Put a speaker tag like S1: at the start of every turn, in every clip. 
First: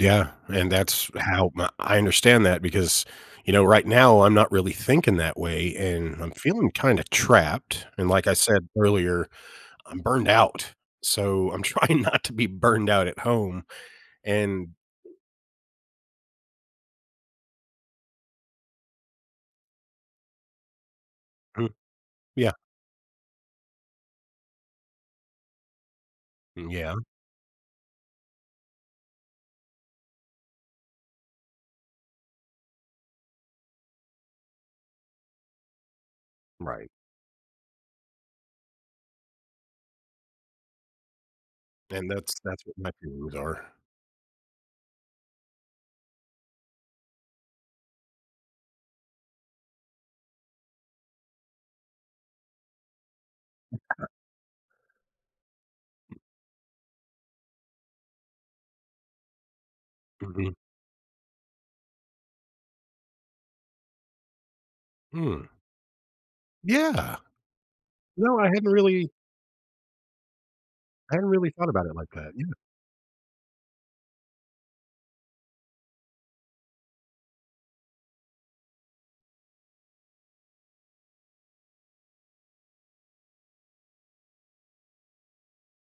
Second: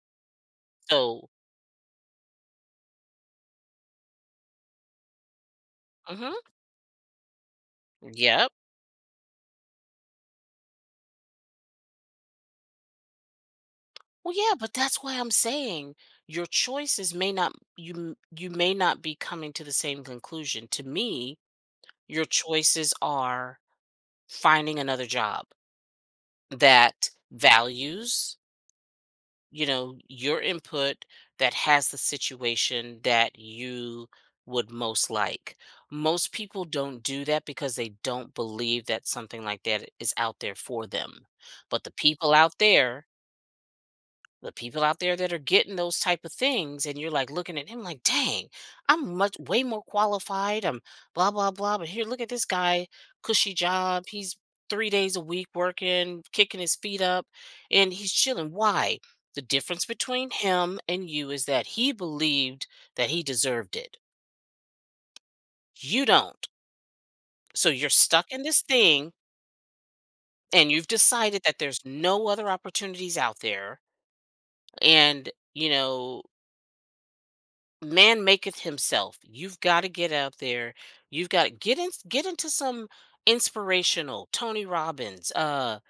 S1: Yeah. And that's
S2: So
S1: how my I understand that because, you know, right now I'm not really thinking that way, and I'm
S2: Mhm.
S1: feeling kinda trapped. And, like, I
S2: Yep.
S1: said earlier, I'm burned out. So I'm trying not to be burned out at home
S2: Well, yeah,
S1: and
S2: but that's why I'm saying your choices may not you you may not be coming to the same conclusion. To me,
S1: Hmm.
S2: your
S1: Yeah.
S2: choices are finding another job
S1: Mm yeah.
S2: that values you know, your input, that has the situation that you would most like. Most people
S1: Right.
S2: don't do that because they don't believe that something like that is out there for them. But the
S1: And
S2: people
S1: that's
S2: out
S1: that's what my
S2: there
S1: feelings are.
S2: the people out there that are getting those type of things and you're, like, looking at him, like, "Dang, I'm much way more qualified, I'm blah, blah, blah. But here, look at this guy, cushy job. He's 3 days a week working, kicking his feet up, and he's chilling." Why? The difference between
S1: Mhm.
S2: him and you is that he believed that he deserved it.
S1: Hmm.
S2: You don't.
S1: Yeah.
S2: So you're stuck
S1: No,
S2: in
S1: I
S2: this
S1: hadn't really
S2: thing and you've
S1: I hadn't
S2: decided
S1: really
S2: that
S1: thought
S2: there's
S1: about it like
S2: no
S1: that.
S2: other
S1: Yeah.
S2: opportunities out there and, you know man maketh himself. You've gotta get out there. You've gotta get in get into some inspirational Tony Robbins. Uh,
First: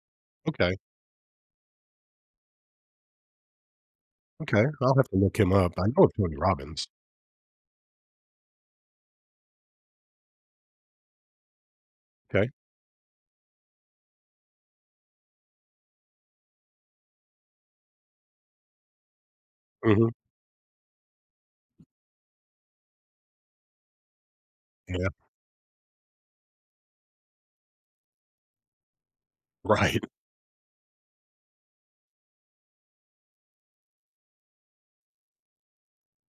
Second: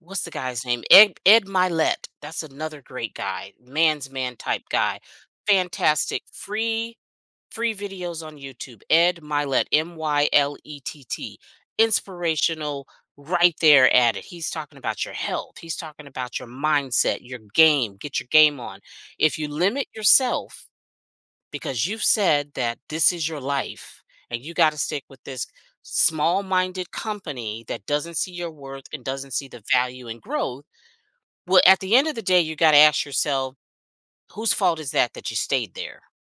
S2: what's the guy's
S1: Okay.
S2: name? Ed Ed Mylett, that's another great guy. Man's man type
S1: Okay. I'll
S2: guy.
S1: have to look him up. I know of
S2: Fantastic.
S1: Tony Robbins.
S2: Free free videos on YouTube. Ed Mylett. M-Y-L-E-T-T.
S1: 'Kay.
S2: Inspirational, right there at it. He's talking about your health. He's talking about your mindset, your game. Get your game on. If you limit
S1: Mhm.
S2: yourself, because you've said that this is your life and you gotta stick
S1: Yeah.
S2: with this small-minded company that doesn't see your worth and doesn't see the
S1: Right.
S2: value in growth, well, at the end of the day, you gotta ask yourself, whose fault is that that you stayed there?